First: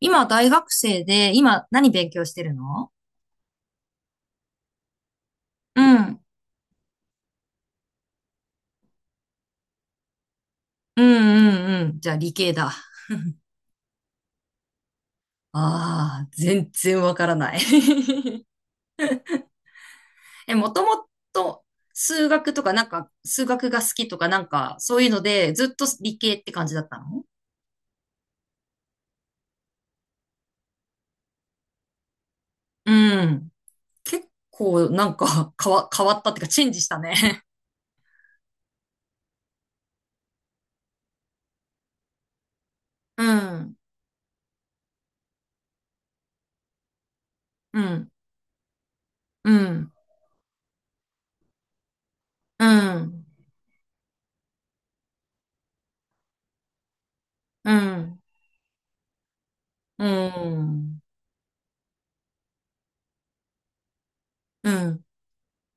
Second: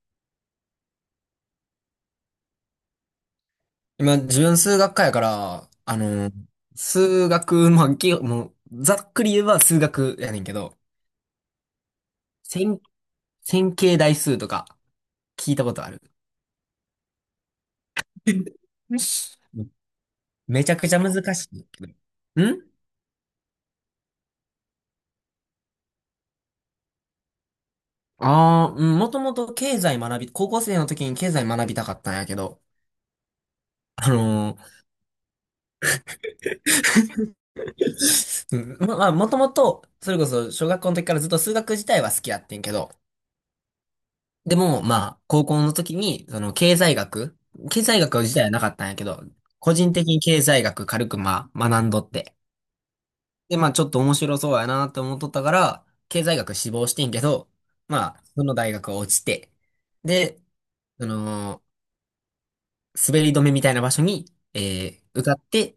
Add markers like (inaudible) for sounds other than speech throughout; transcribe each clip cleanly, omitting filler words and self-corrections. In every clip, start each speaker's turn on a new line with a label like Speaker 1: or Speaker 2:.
Speaker 1: 今は大学生で、今何勉強してるの？
Speaker 2: 今、自分数学科やから、
Speaker 1: うん。
Speaker 2: 数学、まあ、きもう、ざっくり言えば数学やねんけど、
Speaker 1: うんうんうん。じゃあ理系だ。
Speaker 2: 線、線形代数とか聞いたことある。
Speaker 1: ああ、全然わからない。 (laughs)
Speaker 2: (laughs)
Speaker 1: え、
Speaker 2: め
Speaker 1: も
Speaker 2: ちゃ
Speaker 1: と
Speaker 2: くちゃ
Speaker 1: も
Speaker 2: 難し
Speaker 1: と
Speaker 2: いけど。
Speaker 1: 数学と
Speaker 2: ん
Speaker 1: かなんか、数学が好きとかなんか、そういうので、ずっと理系って感じだったの？
Speaker 2: もともと経済学び、高校生の時に経済学びたかったんやけど、
Speaker 1: うん。
Speaker 2: あの
Speaker 1: 結
Speaker 2: ー、
Speaker 1: 構なんか変わったっていうか、チェンジしたね。
Speaker 2: (laughs) うん、まあ、もともと、それこそ小学校の時からずっと数学自体は好きやってんけど、
Speaker 1: (laughs) うん。
Speaker 2: でも、まあ、高校の時に、
Speaker 1: う
Speaker 2: 経済
Speaker 1: ん。
Speaker 2: 学自体はなかったんやけど、
Speaker 1: う
Speaker 2: 個
Speaker 1: ん。
Speaker 2: 人的に経済学軽く、まあ、学んどって。
Speaker 1: うん。
Speaker 2: で、まあ、ちょっと面白そうやなって思っとったから、経済学志望してんけど、
Speaker 1: う
Speaker 2: ま
Speaker 1: ん。
Speaker 2: あ、その大学は落ちて、
Speaker 1: う
Speaker 2: で、
Speaker 1: ん。
Speaker 2: その、滑り止めみたいな場所に、
Speaker 1: うん。
Speaker 2: 受かって、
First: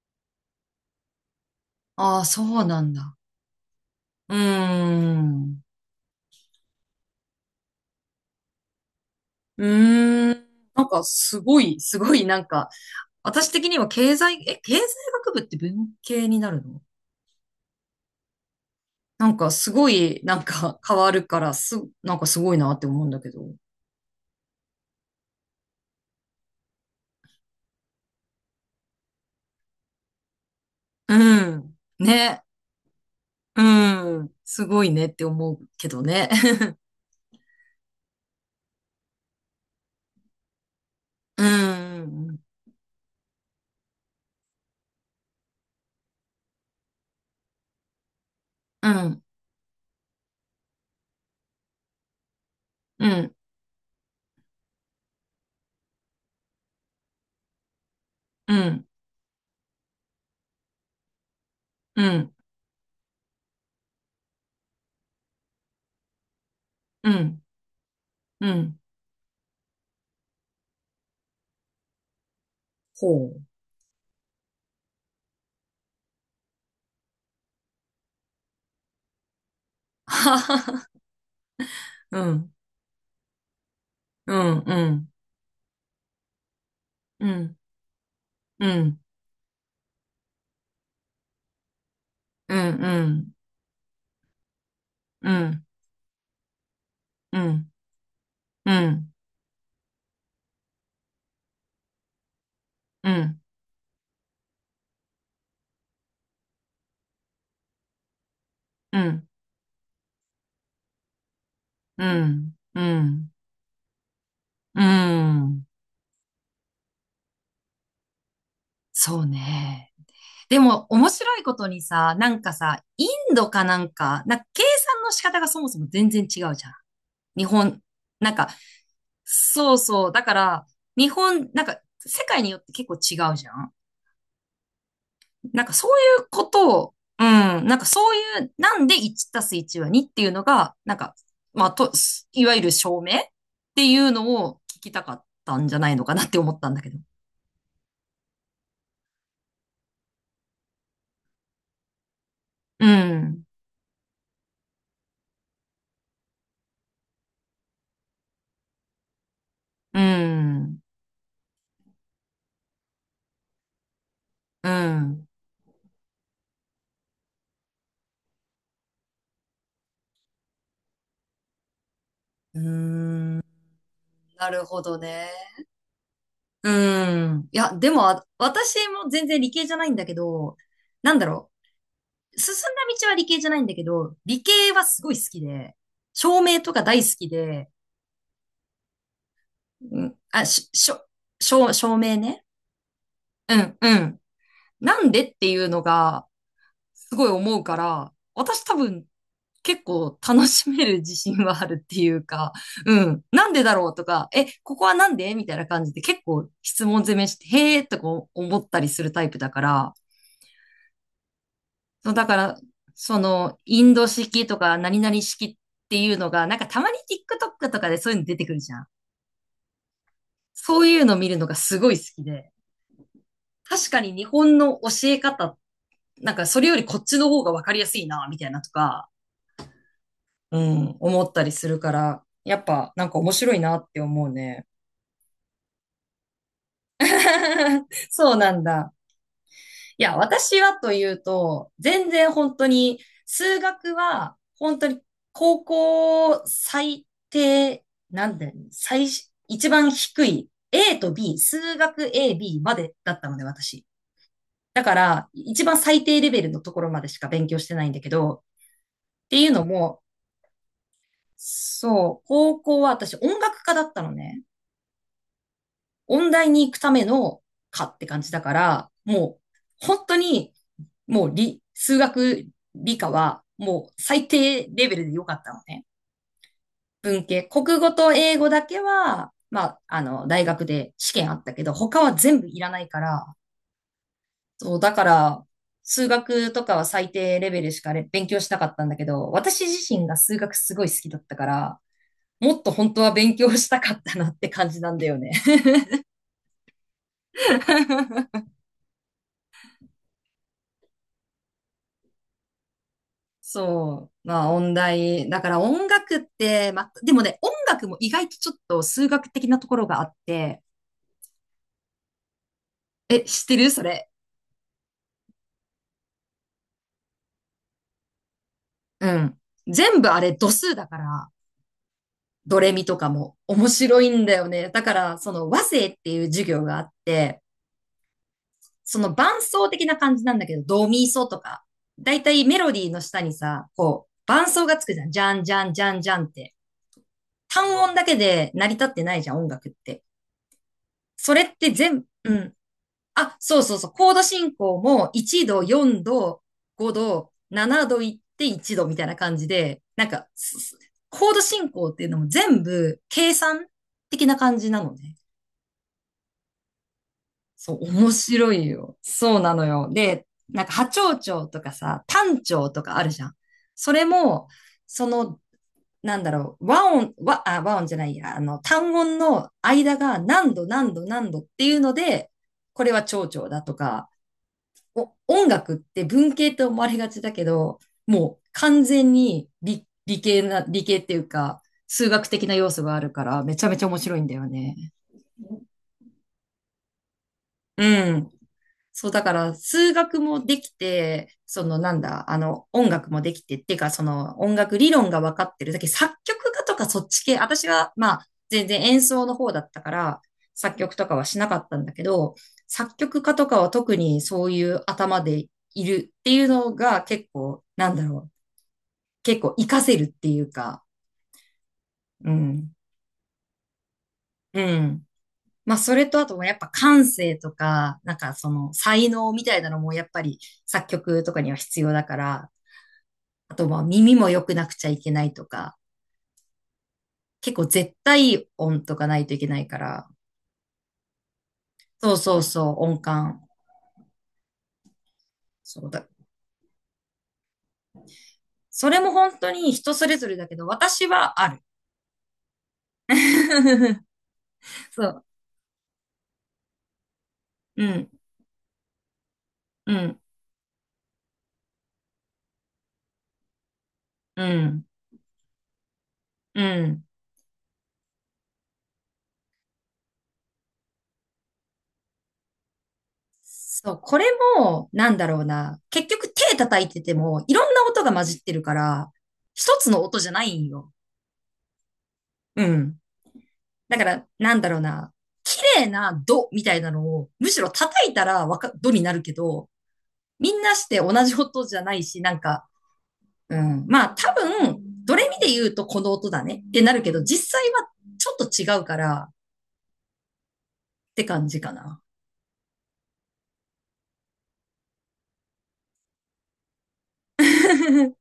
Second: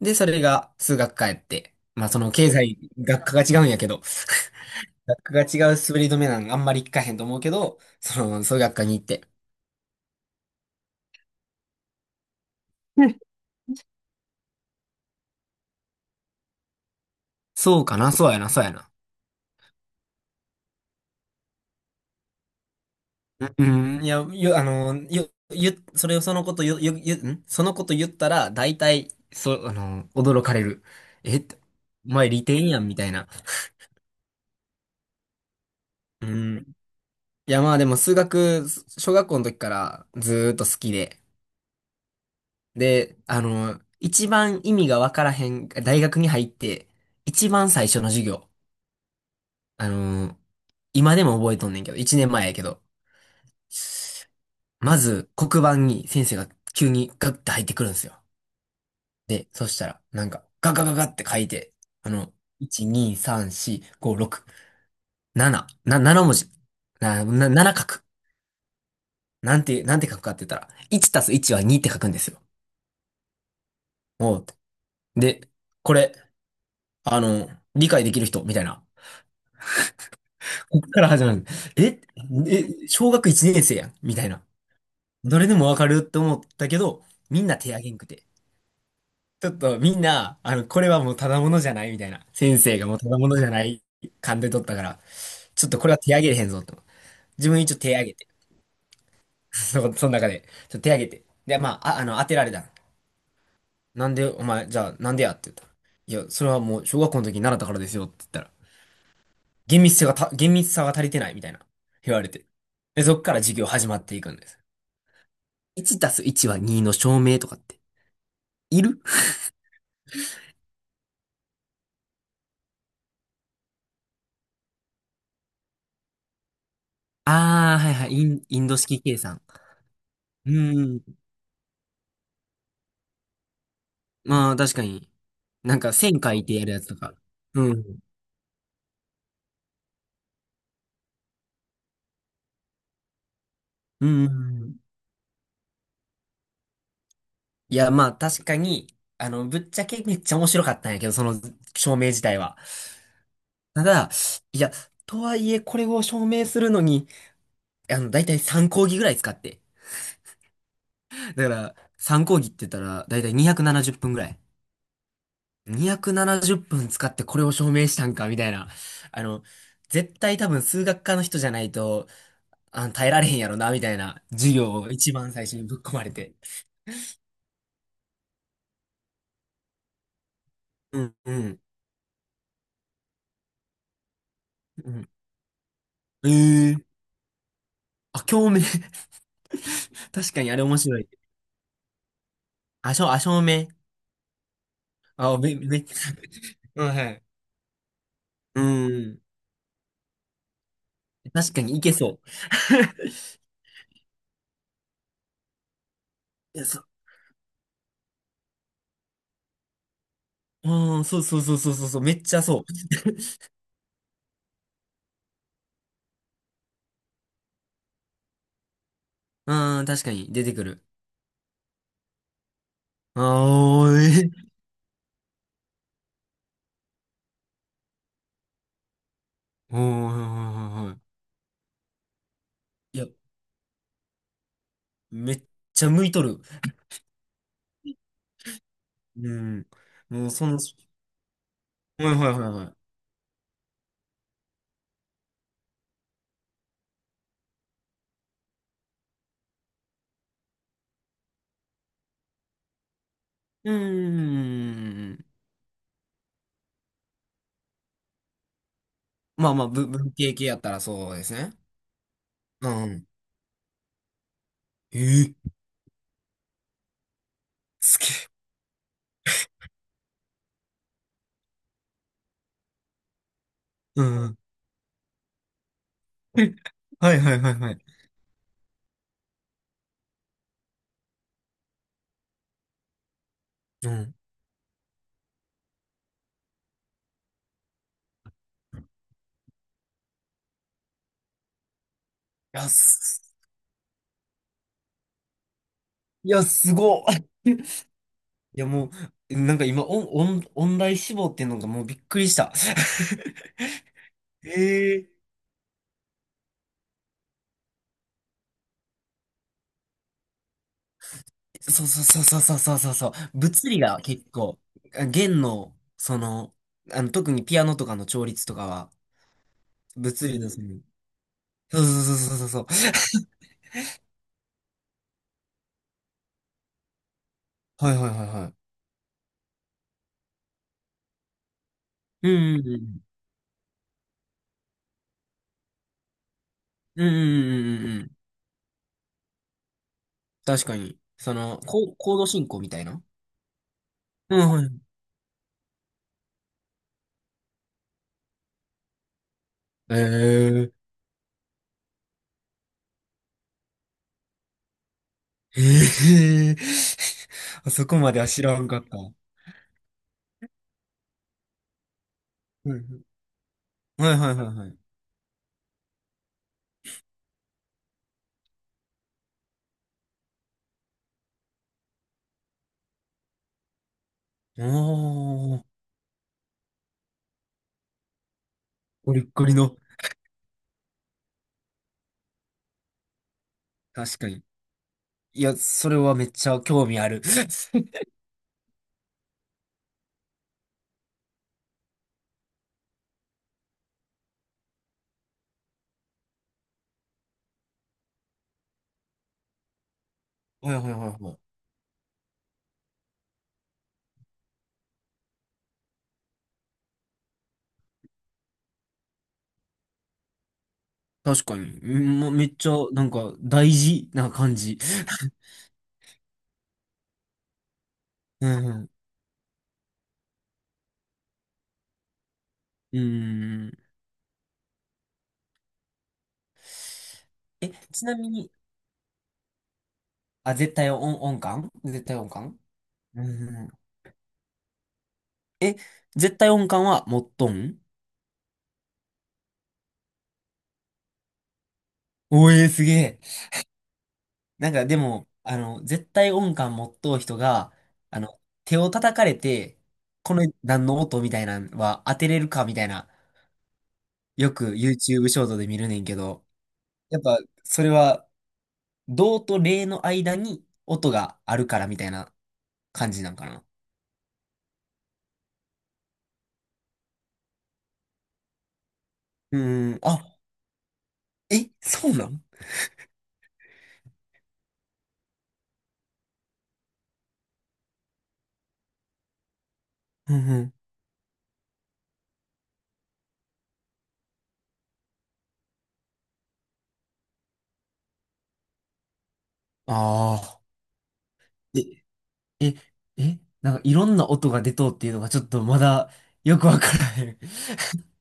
Speaker 2: で、それが数学科やって、まあ、
Speaker 1: あ
Speaker 2: そ
Speaker 1: あ、
Speaker 2: の、
Speaker 1: そ
Speaker 2: 経
Speaker 1: う
Speaker 2: 済
Speaker 1: なんだ。
Speaker 2: 学科が違うんやけど、
Speaker 1: うー
Speaker 2: (laughs) 学科が
Speaker 1: ん。
Speaker 2: 違う滑り止めなんあんまり聞かへんと思うけど、その、数学科に行って、
Speaker 1: うーん。なんか、すごい、なんか、私的には経済学部って文系になるの？
Speaker 2: そうかな、そうやな、そうやな。
Speaker 1: なんか、すごい、なんか、変わるから、なんかすごいなって思うんだけど。
Speaker 2: うん、うん、いや、よ、あの、よ、よ、それをそのこと、よ、よ、よ、んそのこと言ったら、大体、そう、驚かれる。
Speaker 1: う
Speaker 2: え、
Speaker 1: ん。
Speaker 2: お前
Speaker 1: ね。
Speaker 2: 利点やん、みたいな。
Speaker 1: うん。すごいねって思うけど
Speaker 2: う
Speaker 1: ね。
Speaker 2: ん。いや、まあでも数学、小学校の時からずーっと好きで。
Speaker 1: (laughs) うん。
Speaker 2: で、一番意味がわからへん、大学に入って、一番最初の授業。
Speaker 1: うん、
Speaker 2: あの、今でも覚えとんねんけど、一年前やけど。
Speaker 1: うん、
Speaker 2: まず、黒板に先生が急にガッて入ってくるんですよ。
Speaker 1: うん、
Speaker 2: で、そしたら、なんか、ガガガガって書いて、
Speaker 1: う
Speaker 2: あの、
Speaker 1: ん、
Speaker 2: 1、2、3、4、5、6、7、7文字。
Speaker 1: うん、
Speaker 2: 7書く。
Speaker 1: うん。
Speaker 2: なんて書くかって言ったら、1たす1は2って書くんですよ。
Speaker 1: ほう。
Speaker 2: おう。で、これ、あの、理解できる人、みたいな。
Speaker 1: (laughs) はは
Speaker 2: こっか
Speaker 1: は。
Speaker 2: ら始まる。え、
Speaker 1: うん、
Speaker 2: 小学1年生やん、みたい
Speaker 1: う
Speaker 2: な。
Speaker 1: ん、うん、
Speaker 2: どれでもわかるって思ったけど、
Speaker 1: う
Speaker 2: みん
Speaker 1: ん、
Speaker 2: な手挙げんくて。
Speaker 1: うん、
Speaker 2: ちょっとみんな、これはもうただものじゃないみたいな。
Speaker 1: うん、
Speaker 2: 先生がもう
Speaker 1: う
Speaker 2: ただも
Speaker 1: ん、
Speaker 2: のじゃない勘で取ったから、
Speaker 1: う
Speaker 2: ち
Speaker 1: ん、
Speaker 2: ょっとこれは手上げれへんぞと。
Speaker 1: う
Speaker 2: 自分
Speaker 1: ん、
Speaker 2: 一応手上げて。
Speaker 1: うん、
Speaker 2: (laughs) その中で。ちょっと手上げて。で、まあ、当てられた。
Speaker 1: うん。
Speaker 2: なんで、お前、じゃあ、なんでやって言ったら。いや、それはもう小学校の時に習ったからですよって言ったら、
Speaker 1: うん、
Speaker 2: 厳密さが足りてないみたいな。
Speaker 1: う
Speaker 2: 言われて。
Speaker 1: ん、う
Speaker 2: で、そっ
Speaker 1: ん、
Speaker 2: から授業始まっていくんです。
Speaker 1: うん。
Speaker 2: 1たす1は2の証明とかって、いる。
Speaker 1: そうね。でも、面白いことにさ、なんかさ、インドかなんか、なんか計算の仕方がそもそも全然違うじゃん。日
Speaker 2: ああ
Speaker 1: 本、
Speaker 2: ー、はいはい、
Speaker 1: なんか、
Speaker 2: インド式計算。
Speaker 1: そうそう。だか
Speaker 2: う
Speaker 1: ら、
Speaker 2: ー
Speaker 1: 日
Speaker 2: ん。
Speaker 1: 本、なんか、世界によって結構違うじゃん。
Speaker 2: まあ、確かに。
Speaker 1: なんか
Speaker 2: なん
Speaker 1: そ
Speaker 2: か、
Speaker 1: う
Speaker 2: 線
Speaker 1: いう
Speaker 2: 書
Speaker 1: こ
Speaker 2: いてやる
Speaker 1: と
Speaker 2: やつ
Speaker 1: を、
Speaker 2: とか。
Speaker 1: うん、
Speaker 2: う
Speaker 1: なんか
Speaker 2: ん。
Speaker 1: そういう、なんで1たす1は2っていうのが、なんか、まあ、と、いわゆる証明ってい
Speaker 2: う
Speaker 1: うのを
Speaker 2: ん。
Speaker 1: 聞きたかったんじゃないのかなって思ったんだけど。
Speaker 2: いや、まあ、確かに、ぶっちゃけめっちゃ面白かったんやけど、その証明自体は。
Speaker 1: うん。
Speaker 2: ただ、いや、とはいえ、これを証明するのに、だいたい3講義ぐらい使って。
Speaker 1: うん。
Speaker 2: だから、3講義って言ったら、だいたい270分ぐらい。
Speaker 1: うん。
Speaker 2: 270分使ってこれを証明したんか、みたいな。あの、絶対多分数学科の人じゃないと、
Speaker 1: うー
Speaker 2: 耐えられへん
Speaker 1: ん、
Speaker 2: やろな、みたいな
Speaker 1: な
Speaker 2: 授
Speaker 1: る
Speaker 2: 業
Speaker 1: ほ
Speaker 2: を
Speaker 1: ど
Speaker 2: 一
Speaker 1: ね。
Speaker 2: 番最初にぶっ込まれて。
Speaker 1: うーん。いや、でも、あ私も全然理系じゃないんだけど、
Speaker 2: う
Speaker 1: な
Speaker 2: ん、
Speaker 1: んだ
Speaker 2: う
Speaker 1: ろ
Speaker 2: ん、
Speaker 1: う。進んだ道は理系じゃないんだけど、理系は
Speaker 2: う
Speaker 1: す
Speaker 2: ん。
Speaker 1: ごい好きで、照明と
Speaker 2: え
Speaker 1: か
Speaker 2: え、
Speaker 1: 大好きで、
Speaker 2: 共鳴。
Speaker 1: う
Speaker 2: (laughs)
Speaker 1: ん、
Speaker 2: 確か
Speaker 1: あ、
Speaker 2: にあれ
Speaker 1: し、
Speaker 2: 面
Speaker 1: し
Speaker 2: 白
Speaker 1: ょ、
Speaker 2: い。
Speaker 1: 照、照明ね。
Speaker 2: あ、しょ、あ、照
Speaker 1: う
Speaker 2: 明。
Speaker 1: ん、うん。なんでっていう
Speaker 2: め
Speaker 1: の
Speaker 2: っちゃ。
Speaker 1: が、
Speaker 2: (laughs) うん、は
Speaker 1: す
Speaker 2: い。
Speaker 1: ごい思うから、
Speaker 2: う
Speaker 1: 私多分
Speaker 2: ん。
Speaker 1: 結構楽しめる自信
Speaker 2: 確
Speaker 1: は
Speaker 2: か
Speaker 1: ある
Speaker 2: にい
Speaker 1: っ
Speaker 2: け
Speaker 1: てい
Speaker 2: そ
Speaker 1: う
Speaker 2: う。
Speaker 1: か、うん、
Speaker 2: (laughs)
Speaker 1: なんでだろうとか、ここはなんでみたいな感じで結構
Speaker 2: いや、そ
Speaker 1: 質問攻めして、へーとか思ったりするタイプだから、
Speaker 2: う、うん、そうそうそうそうそう、そう、
Speaker 1: そ
Speaker 2: め
Speaker 1: う
Speaker 2: っ
Speaker 1: だか
Speaker 2: ちゃ
Speaker 1: ら、
Speaker 2: そう。(laughs)
Speaker 1: その、インド式とか何々式っていうのが、なんかたまに TikTok とかでそういうの出てくるじゃん。
Speaker 2: うん、確かに出てく
Speaker 1: そ
Speaker 2: る。
Speaker 1: ういうの見るのがすごい好きで、
Speaker 2: あ
Speaker 1: 確
Speaker 2: あ、
Speaker 1: かに日本の教え方、なんかそれよりこっちの方がわかりやすいな、みたいなとか、
Speaker 2: うん、はいは
Speaker 1: う
Speaker 2: いはい
Speaker 1: ん、
Speaker 2: は
Speaker 1: 思ったりするから、やっぱ
Speaker 2: い。い
Speaker 1: な
Speaker 2: や、
Speaker 1: んか面白いなって思うね。
Speaker 2: めっちゃ向いとる。
Speaker 1: (laughs) そうなんだ。
Speaker 2: うん。
Speaker 1: いや、
Speaker 2: もう、その、は
Speaker 1: 私はというと、
Speaker 2: い
Speaker 1: 全
Speaker 2: はいは
Speaker 1: 然
Speaker 2: い
Speaker 1: 本
Speaker 2: は
Speaker 1: 当
Speaker 2: い。
Speaker 1: に、数学は本当に高校最低、なんだよね。一番低い A と B、数学 A、B までだったので、
Speaker 2: うー
Speaker 1: 私。だから、
Speaker 2: ん。
Speaker 1: 一番最低レベルのところまでしか勉強してないんだけど、ってい
Speaker 2: ま
Speaker 1: う
Speaker 2: あま
Speaker 1: の
Speaker 2: あ、
Speaker 1: も、
Speaker 2: 文系系やったらそうですね。
Speaker 1: そう、高
Speaker 2: う
Speaker 1: 校は
Speaker 2: ん。
Speaker 1: 私音楽科だったのね。
Speaker 2: ええ、
Speaker 1: 音大に行くための科っ
Speaker 2: す
Speaker 1: て感
Speaker 2: げ
Speaker 1: じだから、もう本当にもう数学理科はも
Speaker 2: え。
Speaker 1: う
Speaker 2: う
Speaker 1: 最
Speaker 2: ん。
Speaker 1: 低レベルで良かったのね。
Speaker 2: (laughs) はい
Speaker 1: 文
Speaker 2: はい
Speaker 1: 系、
Speaker 2: はいは
Speaker 1: 国
Speaker 2: い。
Speaker 1: 語と英語だけは、まあ、あの、大学で試験あったけど、他は全部いらないから、
Speaker 2: うん。い
Speaker 1: そう、だから、数学とかは最低レベルしか勉強したかったんだけど、私自身が数学すごい好きだったから、もっ
Speaker 2: や、
Speaker 1: と本当は
Speaker 2: す、
Speaker 1: 勉強したかったなって感じなんだよね。
Speaker 2: いや、すごっ。(laughs) い
Speaker 1: (laughs)
Speaker 2: や、もう、なんか今、オン、オン、音大志望っていうのがもうびっくりした。(laughs)
Speaker 1: そう。まあ、
Speaker 2: え
Speaker 1: 音
Speaker 2: え、
Speaker 1: 大。だから音楽って、まあ、でもね、音楽も意外とちょっと数学的なところがあって、
Speaker 2: そうそうそうそうそうそうそうそう。
Speaker 1: え、知ってる
Speaker 2: 物理
Speaker 1: そ
Speaker 2: が
Speaker 1: れ？
Speaker 2: 結構、弦の、特にピアノとかの調律とかは、
Speaker 1: うん。全部あ
Speaker 2: 物
Speaker 1: れ
Speaker 2: 理の
Speaker 1: 度
Speaker 2: その、
Speaker 1: 数だから、
Speaker 2: そうそうそうそう
Speaker 1: ド
Speaker 2: そ
Speaker 1: レ
Speaker 2: う。
Speaker 1: ミ
Speaker 2: そう、
Speaker 1: とかも面白いんだよね。だから、その和声っていう授業があって、
Speaker 2: はいはいはいはい。
Speaker 1: その伴奏的な感じなんだけど、ドミソとか。だい
Speaker 2: う
Speaker 1: たい
Speaker 2: ん
Speaker 1: メ
Speaker 2: うん
Speaker 1: ロ
Speaker 2: う
Speaker 1: ディーの
Speaker 2: ん。
Speaker 1: 下にさ、こう、伴奏がつくじゃん。じゃんじゃんじゃんじゃんって。
Speaker 2: うんう
Speaker 1: 単
Speaker 2: んうん
Speaker 1: 音
Speaker 2: うんう
Speaker 1: だけ
Speaker 2: ん。
Speaker 1: で成り立ってないじゃん、音楽って。
Speaker 2: 確かに。
Speaker 1: そ
Speaker 2: そ
Speaker 1: れっ
Speaker 2: の、
Speaker 1: て全、
Speaker 2: コード
Speaker 1: う
Speaker 2: 進
Speaker 1: ん、
Speaker 2: 行みたいな。
Speaker 1: あ、そうそうそう。コード
Speaker 2: うん、
Speaker 1: 進
Speaker 2: はい。
Speaker 1: 行も1度、4度、5度、7度行って1度みたいな感じで、なんか、
Speaker 2: ええ
Speaker 1: コード進行っていうのも全部計算的な感じなのね。
Speaker 2: ええ。 (laughs) あ
Speaker 1: そう、
Speaker 2: そこ
Speaker 1: 面
Speaker 2: までは知
Speaker 1: 白
Speaker 2: ら
Speaker 1: い
Speaker 2: んかった。
Speaker 1: よ。
Speaker 2: は
Speaker 1: そうなのよ。で、なんか波長長とかさ、単長とかあるじゃん。そ
Speaker 2: い
Speaker 1: れ
Speaker 2: はいはいはい
Speaker 1: も、
Speaker 2: はいはい。
Speaker 1: その、なんだろう、和音じゃないや、あの、単音の間が何度何度何度っていうので、これは長調だとか、
Speaker 2: お
Speaker 1: 音
Speaker 2: ー、
Speaker 1: 楽って文系と思われがちだけど、もう完全
Speaker 2: ゴリッゴ
Speaker 1: に
Speaker 2: リの。
Speaker 1: 理系っていうか、数学的な要素があるから、めちゃめちゃ面白
Speaker 2: 確
Speaker 1: いん
Speaker 2: か
Speaker 1: だ
Speaker 2: に。
Speaker 1: よね。
Speaker 2: いや、それはめっちゃ興味ある。
Speaker 1: う
Speaker 2: (laughs)
Speaker 1: ん。そう、だから、数学もできて、その、なんだ、あの、音楽もできて、っていうか、その、音楽理論が分かってる。だけど作曲家とかそっち系、私は、まあ、全然演奏の方だったから、
Speaker 2: はい
Speaker 1: 作
Speaker 2: はい
Speaker 1: 曲
Speaker 2: は
Speaker 1: とか
Speaker 2: い
Speaker 1: は
Speaker 2: は
Speaker 1: し
Speaker 2: い。
Speaker 1: なかったんだけど、作曲家とかは特にそういう頭でいるっていうのが結構、なんだろう、結構活かせるっていうか、
Speaker 2: 確かに。うん、も
Speaker 1: う
Speaker 2: うめっち
Speaker 1: ん、
Speaker 2: ゃ、なんか、大事な感
Speaker 1: う
Speaker 2: じ。
Speaker 1: ん。まあ、それとあとはやっぱ感性とか、なんか
Speaker 2: う
Speaker 1: その
Speaker 2: ん
Speaker 1: 才能みたいなのもやっぱり作曲とかには必要だから、
Speaker 2: うん。
Speaker 1: あ
Speaker 2: う
Speaker 1: とま
Speaker 2: ん。
Speaker 1: あ耳も良くなくちゃいけないとか、結構
Speaker 2: え、
Speaker 1: 絶
Speaker 2: ちなみ
Speaker 1: 対
Speaker 2: に、
Speaker 1: 音とかないといけないから、
Speaker 2: 絶対音、音感絶
Speaker 1: そう
Speaker 2: 対音
Speaker 1: そう
Speaker 2: 感。
Speaker 1: そう、音
Speaker 2: うん
Speaker 1: 感。
Speaker 2: うん。え、
Speaker 1: そうだ。
Speaker 2: 絶対音感は持っとん？
Speaker 1: それも本当に人それぞれだけど、私はある。
Speaker 2: おえー、すげえ。
Speaker 1: (laughs)
Speaker 2: なんかで
Speaker 1: そう。
Speaker 2: も、絶対音感持っとう人が、
Speaker 1: うん、
Speaker 2: 手を叩かれて、
Speaker 1: うん、
Speaker 2: この何の音みたいなのは当てれるかみたいな、
Speaker 1: う
Speaker 2: よく
Speaker 1: ん、
Speaker 2: YouTube ショートで見るねんけど、
Speaker 1: うん。
Speaker 2: やっぱそれは、動と霊の間に音があるからみたいな感じなんかな。
Speaker 1: そう、これも、なんだろうな。結局手叩いてても、いろんな音が混じってるから、
Speaker 2: う
Speaker 1: 一つ
Speaker 2: ーん、
Speaker 1: の音じゃないんよ。
Speaker 2: え、そうなん。
Speaker 1: うん。だから、なんだろうな。綺麗なドみたいなのを、むしろ叩いたらドになるけど、
Speaker 2: うん
Speaker 1: み
Speaker 2: う
Speaker 1: ん
Speaker 2: ん。
Speaker 1: なして同じ音じゃないし、なんか、うん。まあ多分、ドレミで言うとこの音だねってなるけど、実際はちょっと違うからっ
Speaker 2: ああ。
Speaker 1: て感じか
Speaker 2: え、
Speaker 1: な。
Speaker 2: え、なんかいろんな音が出とうっていうのがちょっとまだよくわからへん。
Speaker 1: (laughs)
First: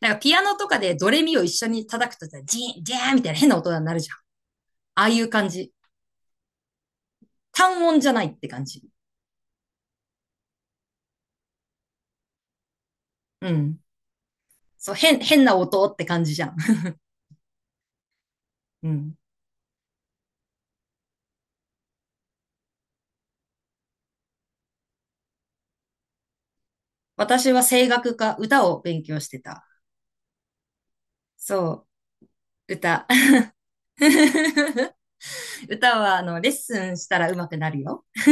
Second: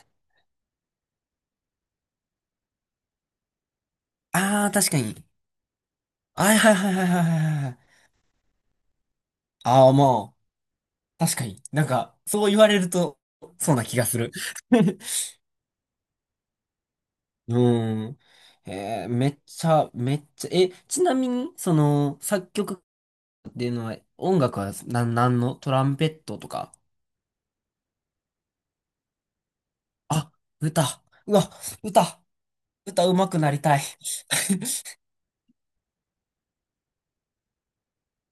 Speaker 1: なんかピアノとかでドレミを一緒に叩くとさ、ジーン、ジャーンみたいな変な音になるじゃん。
Speaker 2: ああ、確か
Speaker 1: ああい
Speaker 2: に。
Speaker 1: う感じ。
Speaker 2: はいはいはいはいはいはいはい。
Speaker 1: 単音じゃないって感じ。
Speaker 2: ああ、まあ、確かに。なんか、そう言われると、
Speaker 1: う
Speaker 2: そう
Speaker 1: ん。
Speaker 2: な気がする。
Speaker 1: そう、
Speaker 2: (laughs)
Speaker 1: 変な音って感じじゃん。
Speaker 2: うん。
Speaker 1: (laughs) うん。
Speaker 2: めっちゃ、めっちゃ、え、ちなみに、その、作曲っていうのは、音楽は、なんのトランペットとか。
Speaker 1: 私は声楽か歌を勉強してた。
Speaker 2: あ、歌。うわ、
Speaker 1: そ
Speaker 2: 歌。
Speaker 1: う、歌。
Speaker 2: 歌上手くなりたい。(laughs)
Speaker 1: (laughs) 歌は、あの、レッスンしたら上手くなるよ。(laughs)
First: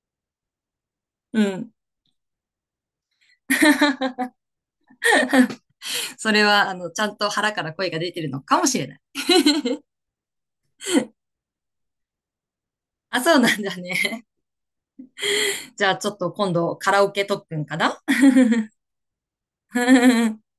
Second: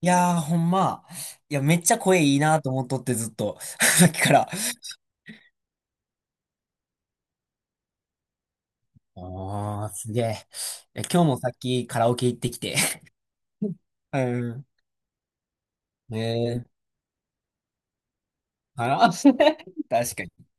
Speaker 2: いやー、ほんま。
Speaker 1: う
Speaker 2: いや、
Speaker 1: ん。
Speaker 2: めっちゃ声いいなと思っとって、ずっと。(laughs) さっきか
Speaker 1: (laughs)
Speaker 2: ら。
Speaker 1: それは、あの、ちゃんと腹から声が出てるのかもしれない。
Speaker 2: おー、すげえ。いや今日もさっきカラオケ行ってきて。
Speaker 1: あ、そうなんだ
Speaker 2: (laughs) う
Speaker 1: ね。
Speaker 2: ん。
Speaker 1: (laughs) じゃあちょっ
Speaker 2: ね
Speaker 1: と今
Speaker 2: え、
Speaker 1: 度カラオケ特訓かな？
Speaker 2: あら。 (laughs) 確か
Speaker 1: (laughs)